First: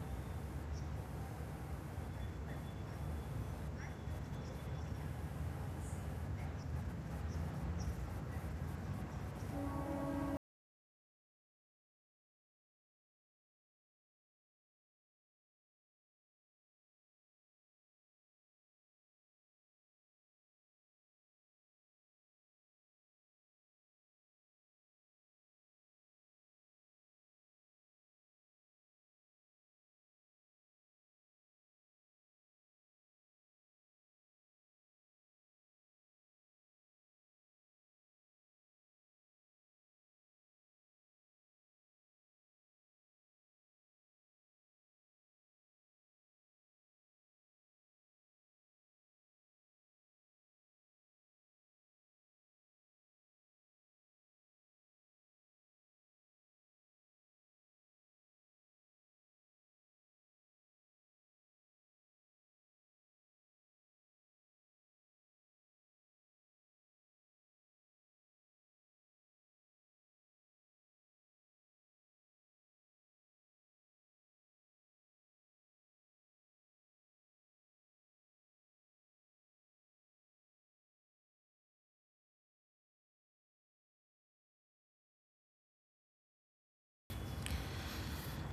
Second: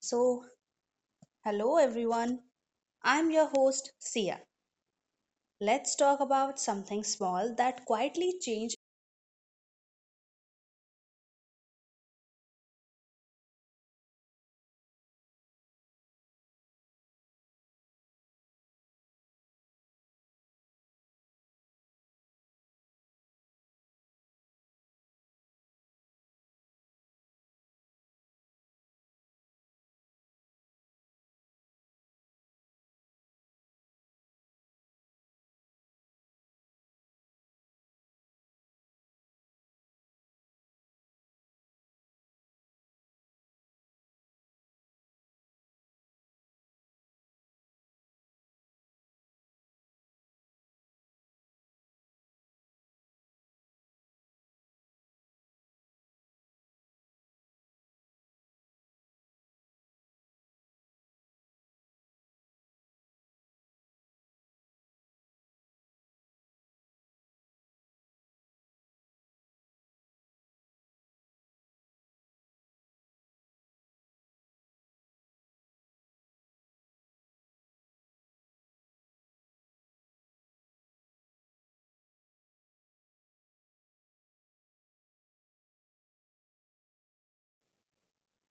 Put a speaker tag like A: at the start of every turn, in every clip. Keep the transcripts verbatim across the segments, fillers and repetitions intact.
A: So, hello everyone. I'm your host Sia. Let's talk about something small that quietly changed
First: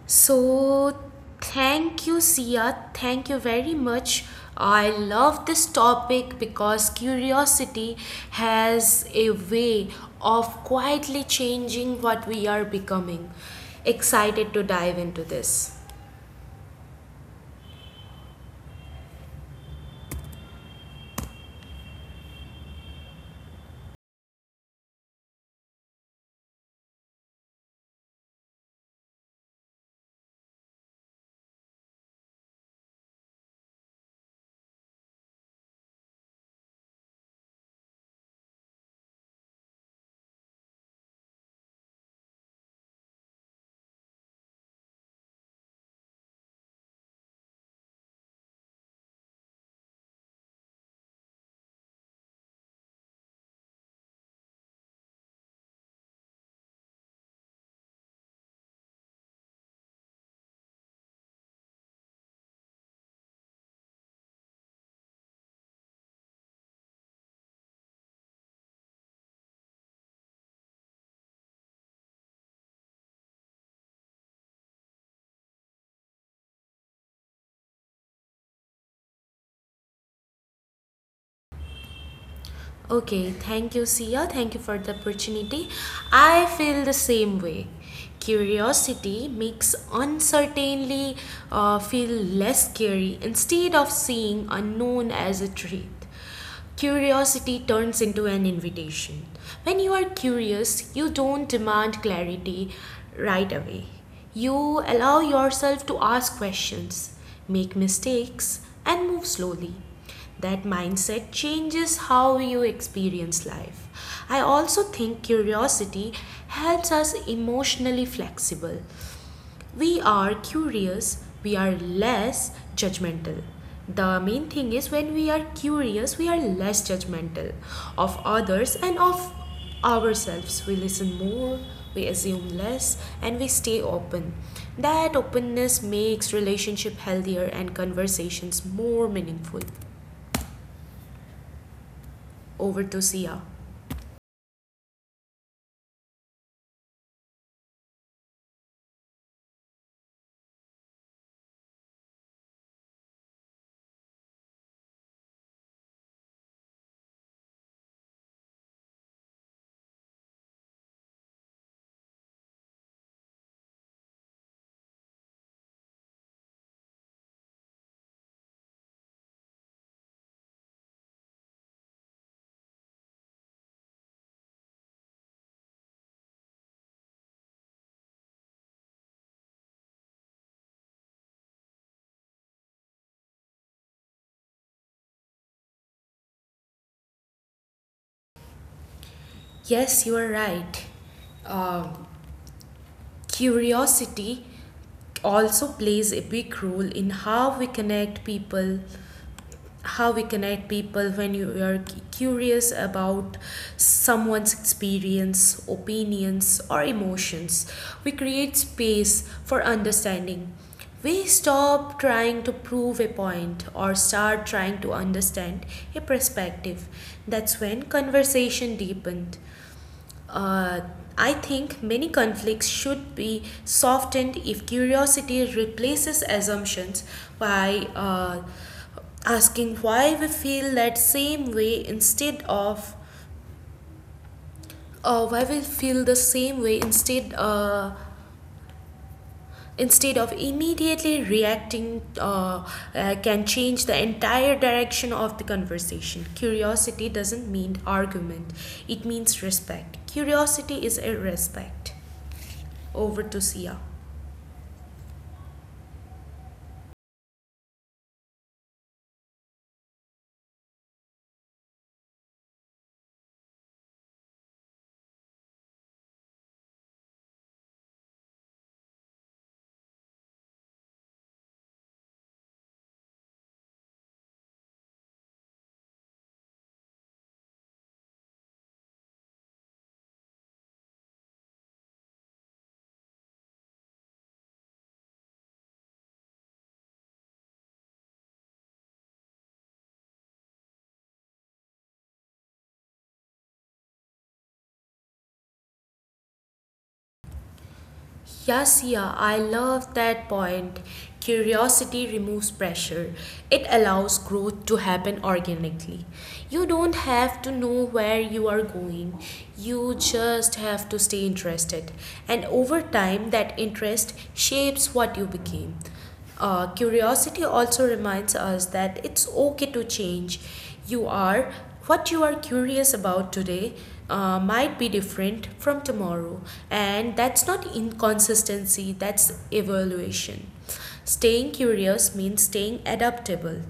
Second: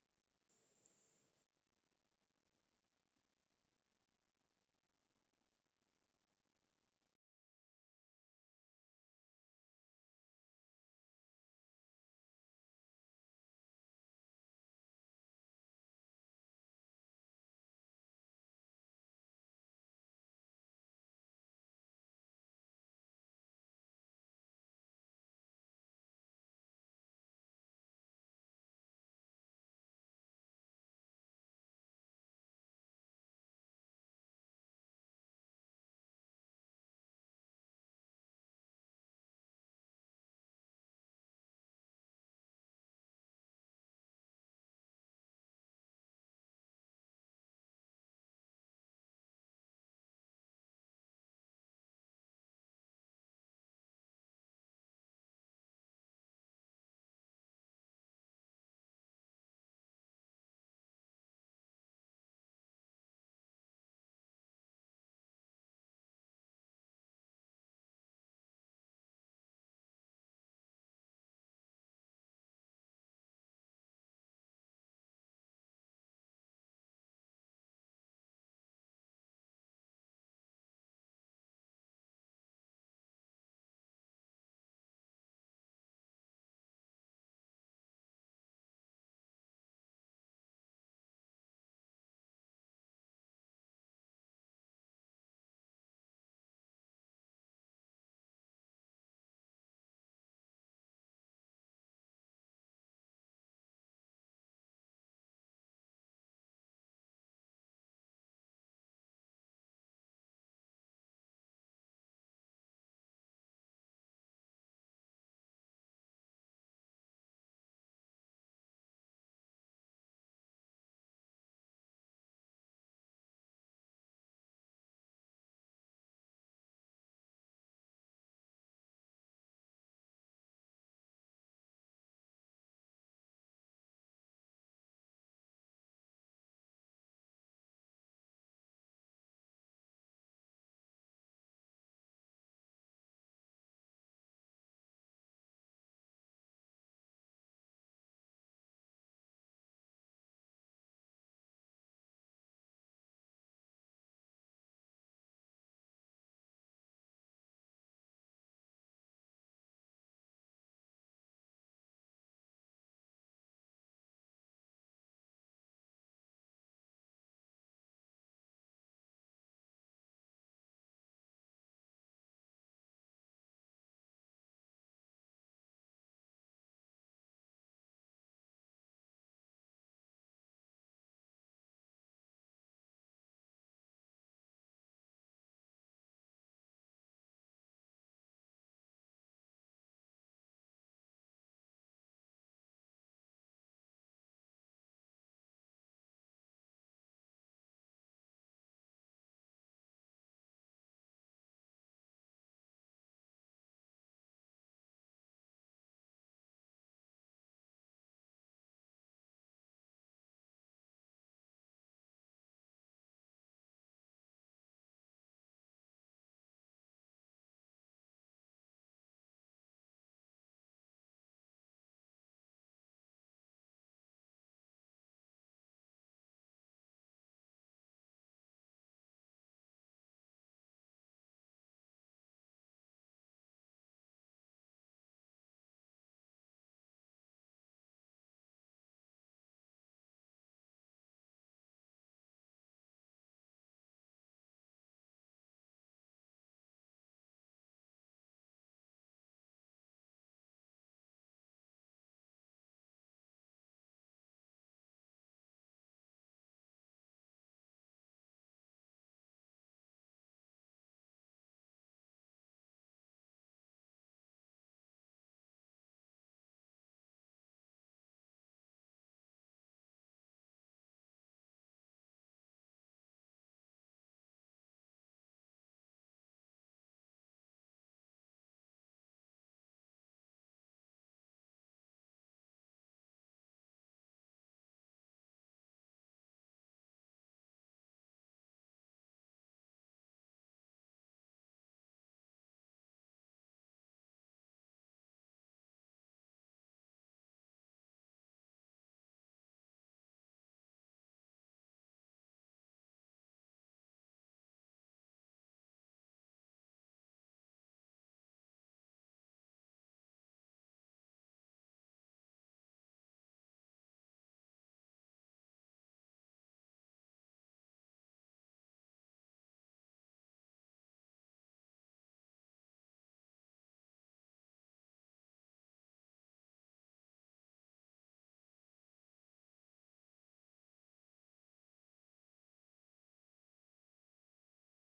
B: So, thank you, Sia. Thank you very much. I love this topic because curiosity has a way of quietly changing what we are becoming. Excited to dive into this. Okay, thank you, Sia. Thank you for the opportunity. I feel the same way. Curiosity makes uncertainty uh, feel less scary instead of seeing unknown as a threat. Curiosity turns into an invitation. When you are curious, you don't demand clarity right away. You allow yourself to ask questions, make mistakes, and move slowly. That mindset changes how you experience life. I also think curiosity helps us emotionally flexible. We are curious, we are less judgmental. The main thing is when we are curious, we are less judgmental of others and of ourselves. We listen more, we assume less, and we stay open. That openness makes relationship healthier and conversations more meaningful over to Sia. Yes, you are right. Um curiosity also plays a big role in how we connect people how we connect people when you are cu- curious about someone's experience, opinions, or emotions. We create space for understanding. We stop trying to prove a point or start trying to understand a perspective. That's when conversation deepened. Uh, I think many conflicts should be softened if curiosity replaces assumptions by uh, asking why we feel that same way instead of uh, why we feel the same way instead uh, instead of immediately reacting uh, uh, can change the entire direction of the conversation. Curiosity doesn't mean argument, it means respect. Curiosity is a respect over to Sia. Yes, yeah, I love that point. Curiosity removes pressure. It allows growth to happen organically. You don't have to know where you are going. You just have to stay interested. And over time, that interest shapes what you became. Uh, curiosity also reminds us that it's okay to change. You are what you are curious about today uh, might be different from tomorrow, and that's not inconsistency, that's evaluation. Staying curious means staying adaptable.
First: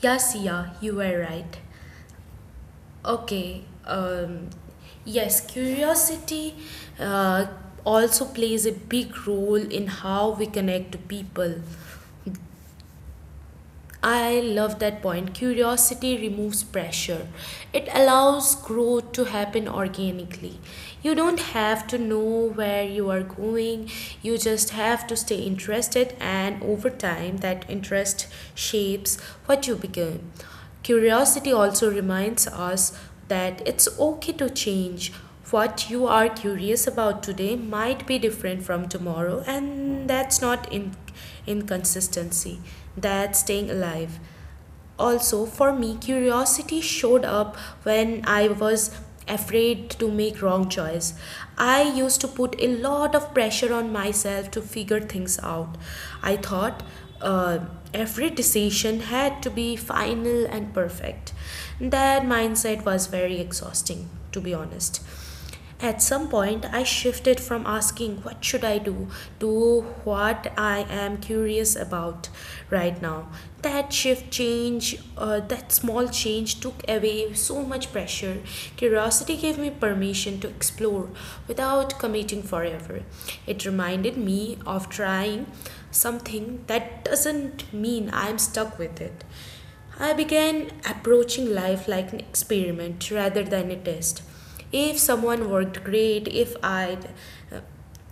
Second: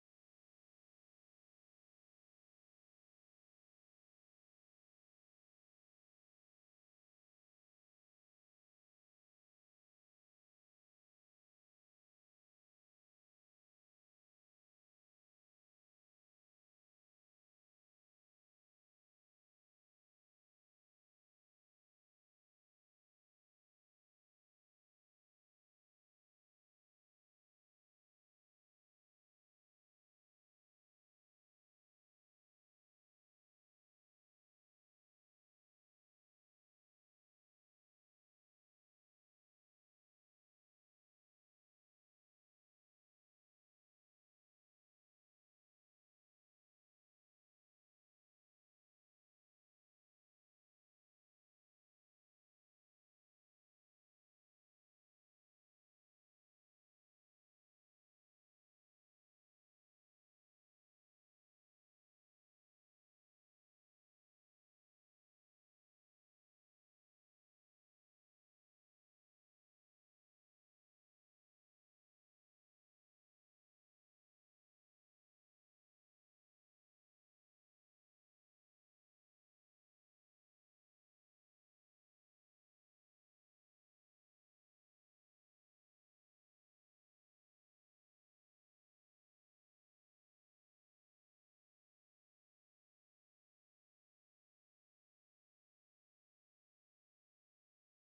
B: Yes, yeah, you were right. Okay, um, yes, curiosity uh, also plays a big role in how we connect to people. I love that point. Curiosity removes pressure. It allows growth to happen organically. You don't have to know where you are going, you just have to stay interested, and over time, that interest shapes what you become. Curiosity also reminds us that it's okay to change. What you are curious about today might be different from tomorrow, and that's not in- inconsistency, that's staying alive. Also, for me, curiosity showed up when I was afraid to make wrong choice. I used to put a lot of pressure on myself to figure things out. I thought uh, every decision had to be final and perfect. That mindset was very exhausting, to be honest. At some point, I shifted from asking, "What should I do?" to what I am curious about right now. That shift change, uh, that small change took away so much pressure. Curiosity gave me permission to explore without committing forever. It reminded me of trying something that doesn't mean I'm stuck with it. I began approaching life like an experiment rather than a test. If someone worked great, if i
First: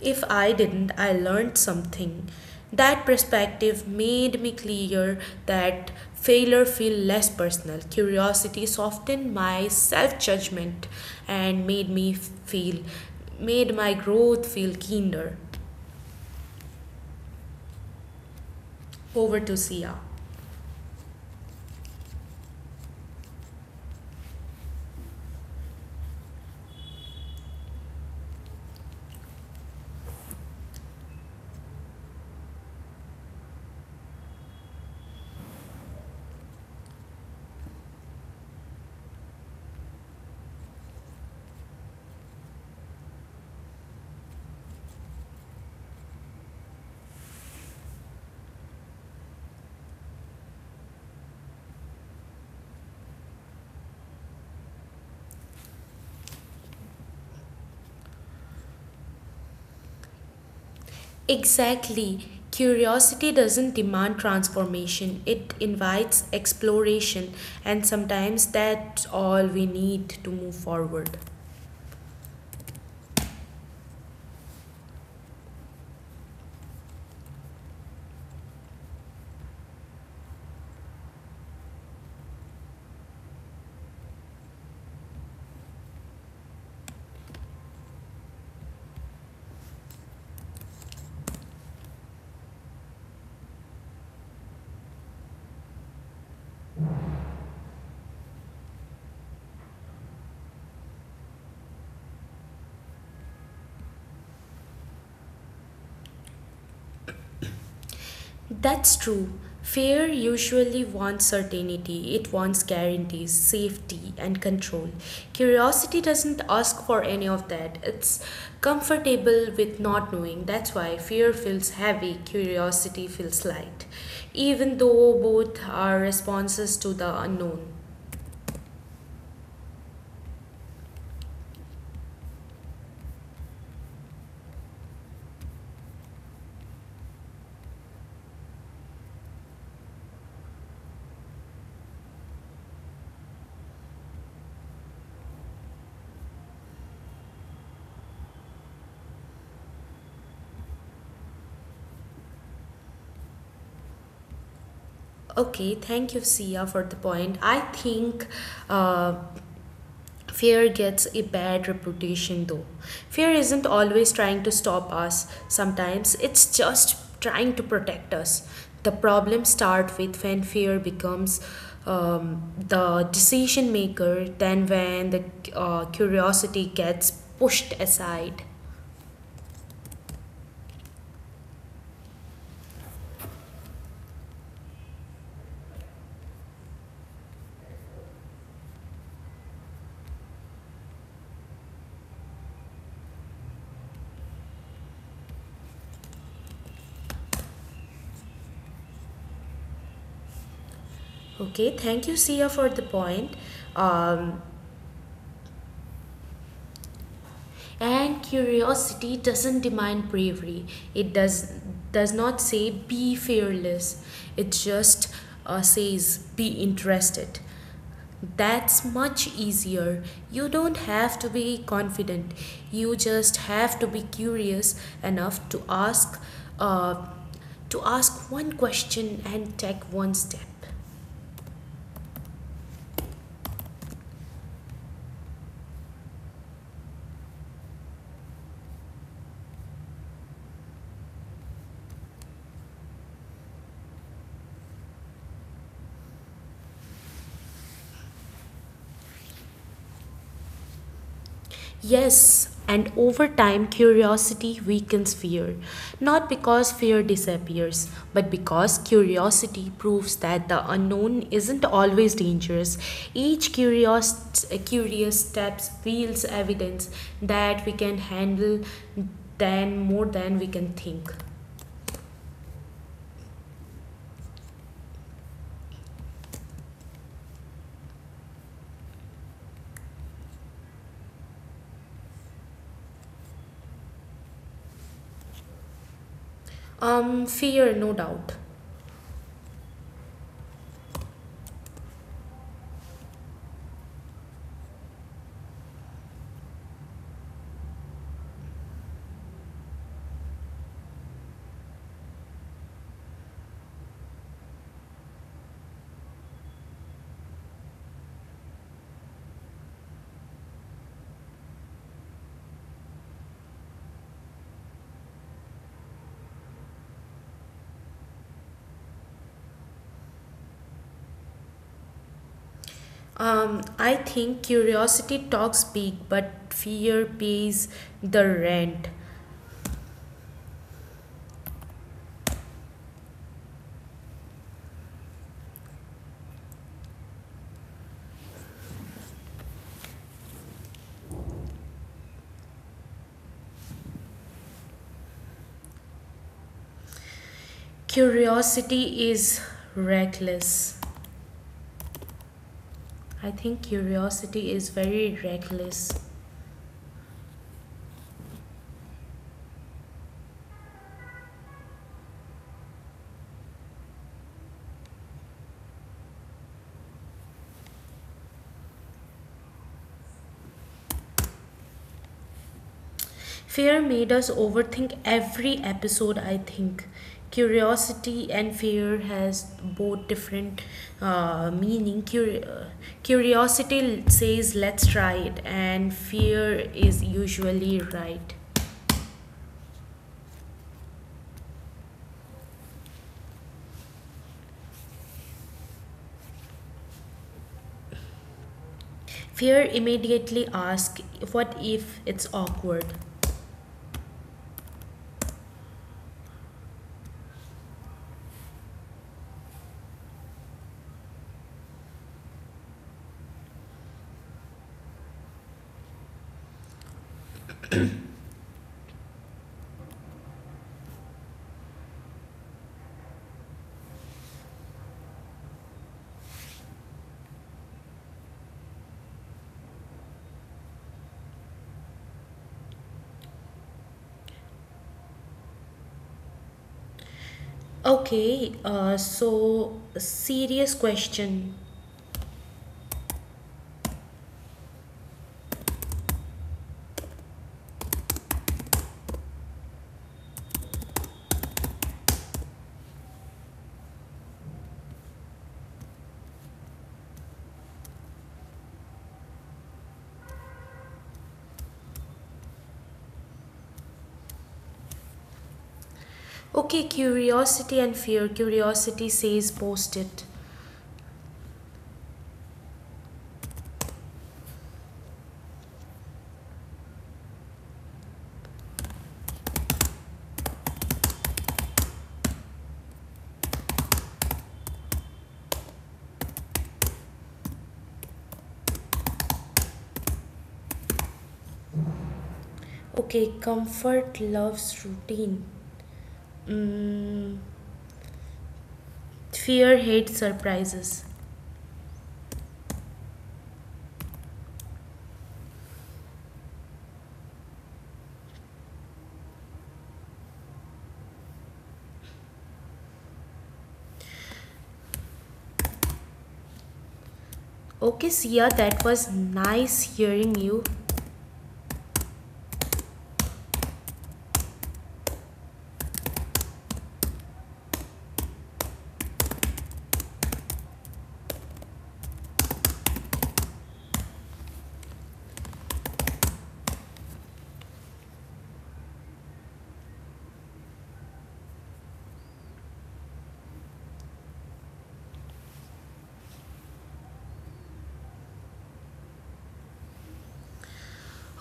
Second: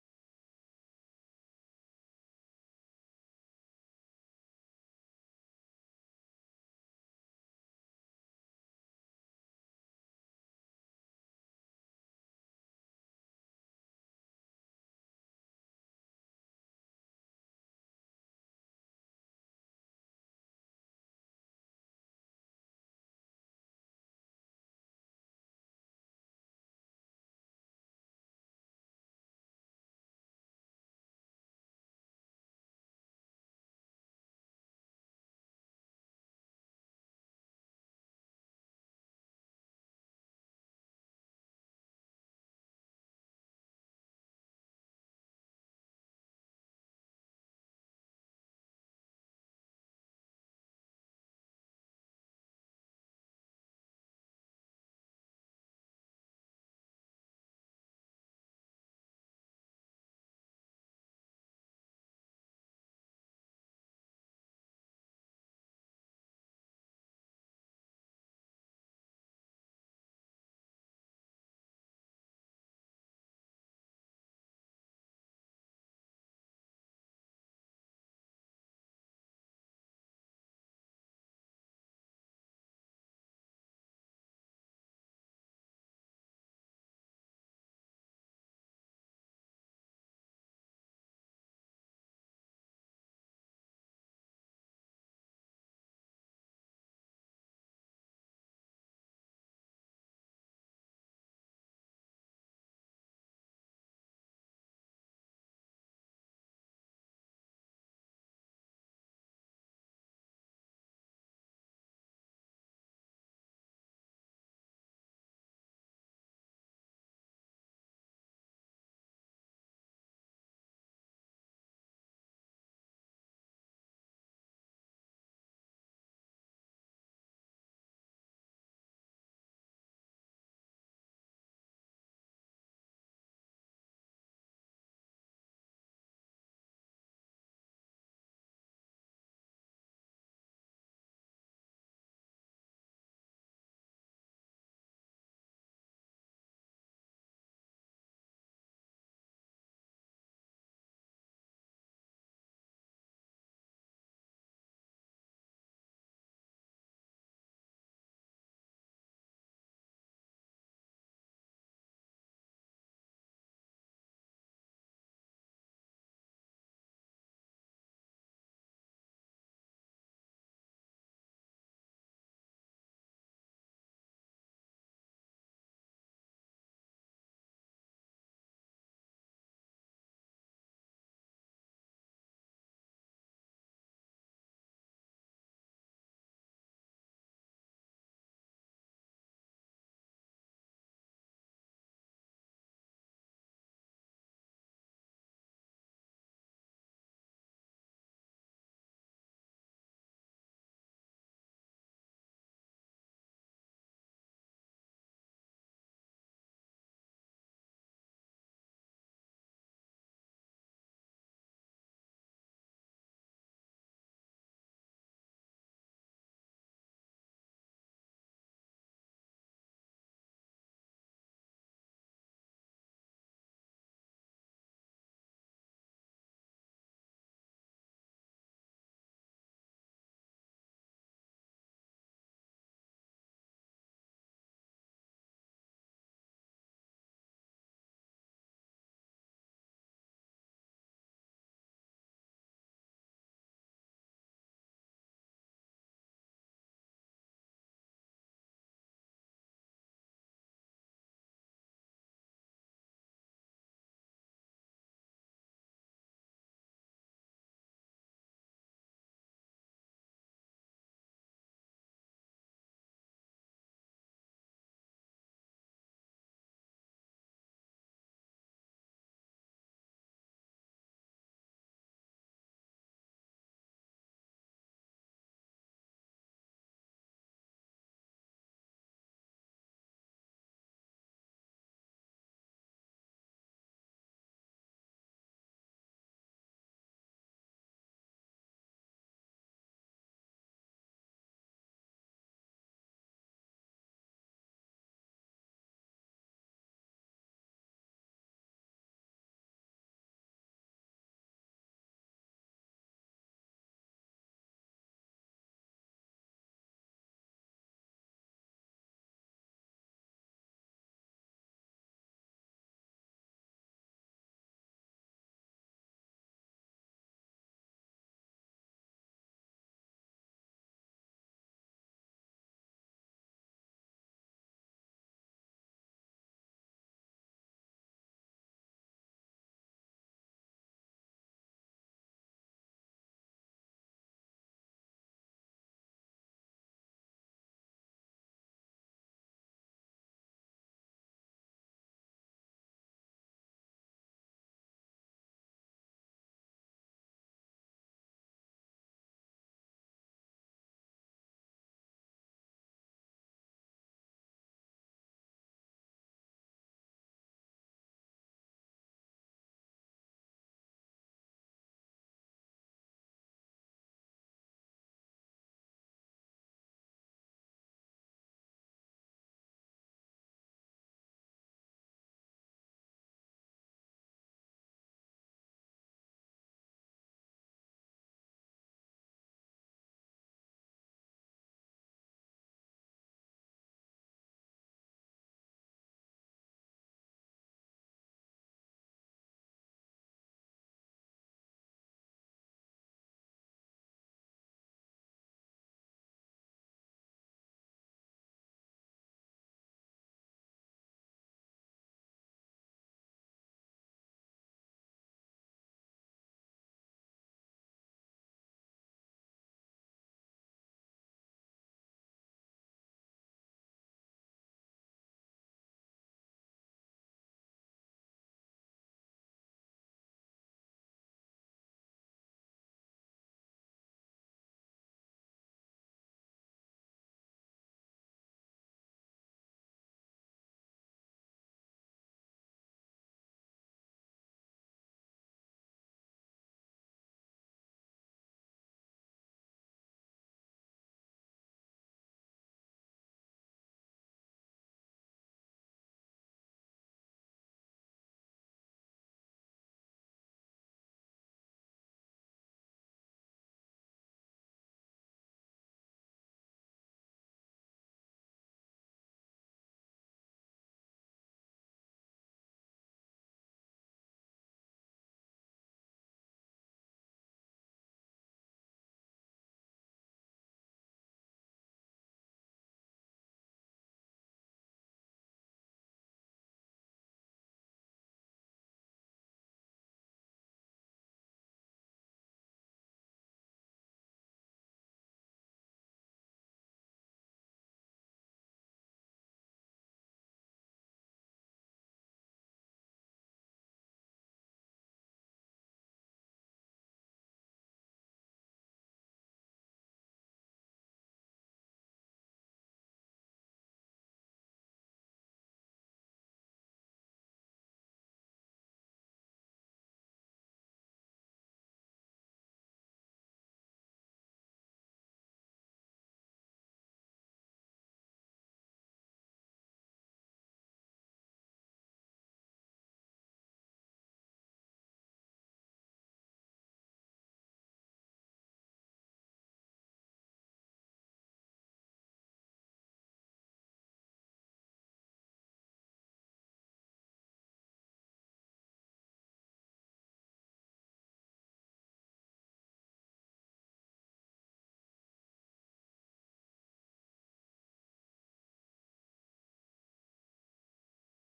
B: if i didn't I learned something. That perspective made me clear that failure feel less personal. Curiosity softened my self judgment and made me feel made my growth feel keener over to Sia. Exactly. Curiosity doesn't demand transformation, it invites exploration, and sometimes that's all we need to move forward. That's true. Fear usually wants certainty, it wants guarantees, safety, and control. Curiosity doesn't ask for any of that. It's comfortable with not knowing. That's why fear feels heavy, curiosity feels light, even though both are responses to the unknown. Okay, thank you, Sia, for the point. I think uh, fear gets a bad reputation though. Fear isn't always trying to stop us, sometimes it's just trying to protect us. The problem starts with when fear becomes um, the decision maker, then when the uh, curiosity gets pushed aside. Okay, thank you, Sia, for the point. Um, And curiosity doesn't demand bravery. It does does not say be fearless. It just uh, says be interested. That's much easier. You don't have to be confident. You just have to be curious enough to ask uh, to ask one question and take one step. Yes, and over time, curiosity weakens fear. Not because fear disappears, but because curiosity proves that the unknown isn't always dangerous. Each curious, curious step reveals evidence that we can handle than more than we can think. Um, fear, no doubt. Um, I think curiosity talks big, but fear pays the rent. Curiosity is reckless. I think curiosity is very reckless. Fear made us overthink every episode, I think. Curiosity and fear has both different uh, meaning. Curi- uh, curiosity says let's try it, and fear is usually right. Fear immediately asks, "What if it's awkward?" Okay, uh, so serious question. Okay, curiosity and fear. Curiosity says post it. Okay, comfort loves routine. Mm, fear hates surprises. Okay, Sia, that was nice hearing you.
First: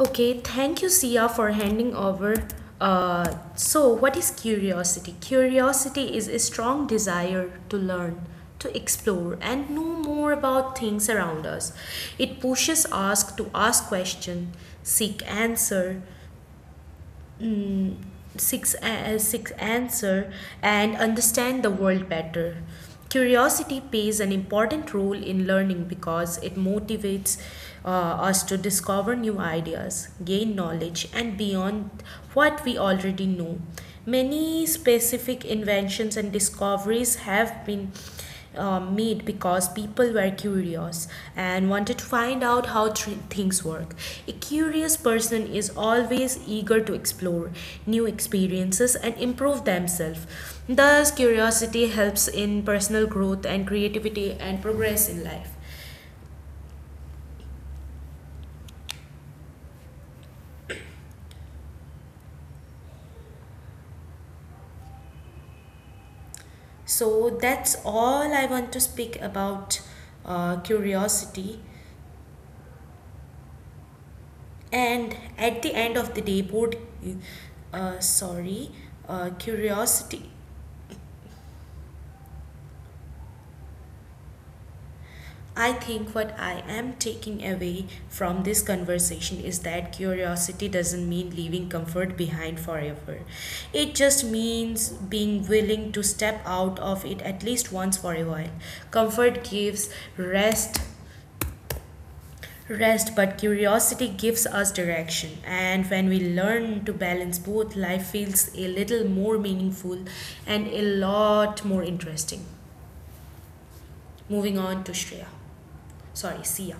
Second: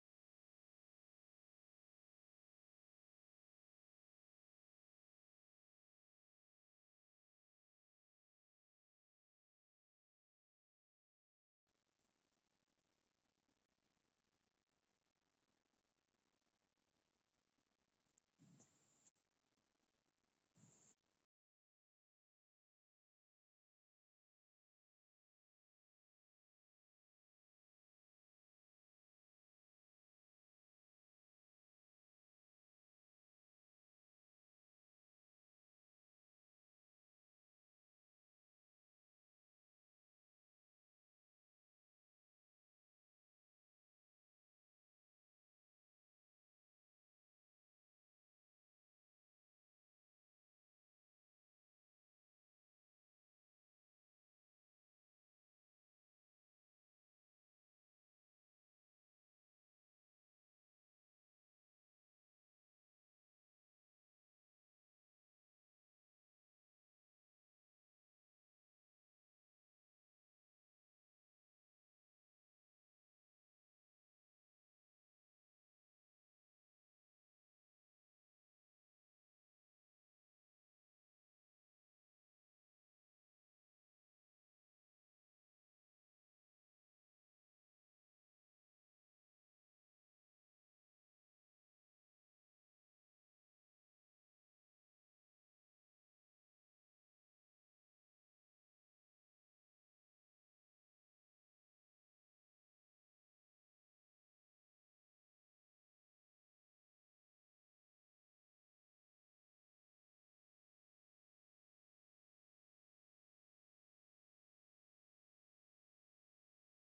B: Okay, thank you, Sia, for handing over. Uh, so, what is curiosity? Curiosity is a strong desire to learn, to explore, and know more about things around us. It pushes us to ask questions, seek answer, six, uh, six answer and understand the world better. Curiosity plays an important role in learning because it motivates uh, us to discover new ideas, gain knowledge, and beyond what we already know. Many specific inventions and discoveries have been um, made because people were curious and wanted to find out how thr- things work. A curious person is always eager to explore new experiences and improve themselves. Thus, curiosity helps in personal growth and creativity and progress in life. So, that's all I want to speak about uh, curiosity. And at the end of the day, both, uh, sorry, uh, curiosity, I think what I am taking away from this conversation is that curiosity doesn't mean leaving comfort behind forever. It just means being willing to step out of it at least once for a while. Comfort gives rest, rest, but curiosity gives us direction. And when we learn to balance both, life feels a little more meaningful and a lot more interesting. Moving on to Shreya. Sorry, Sia.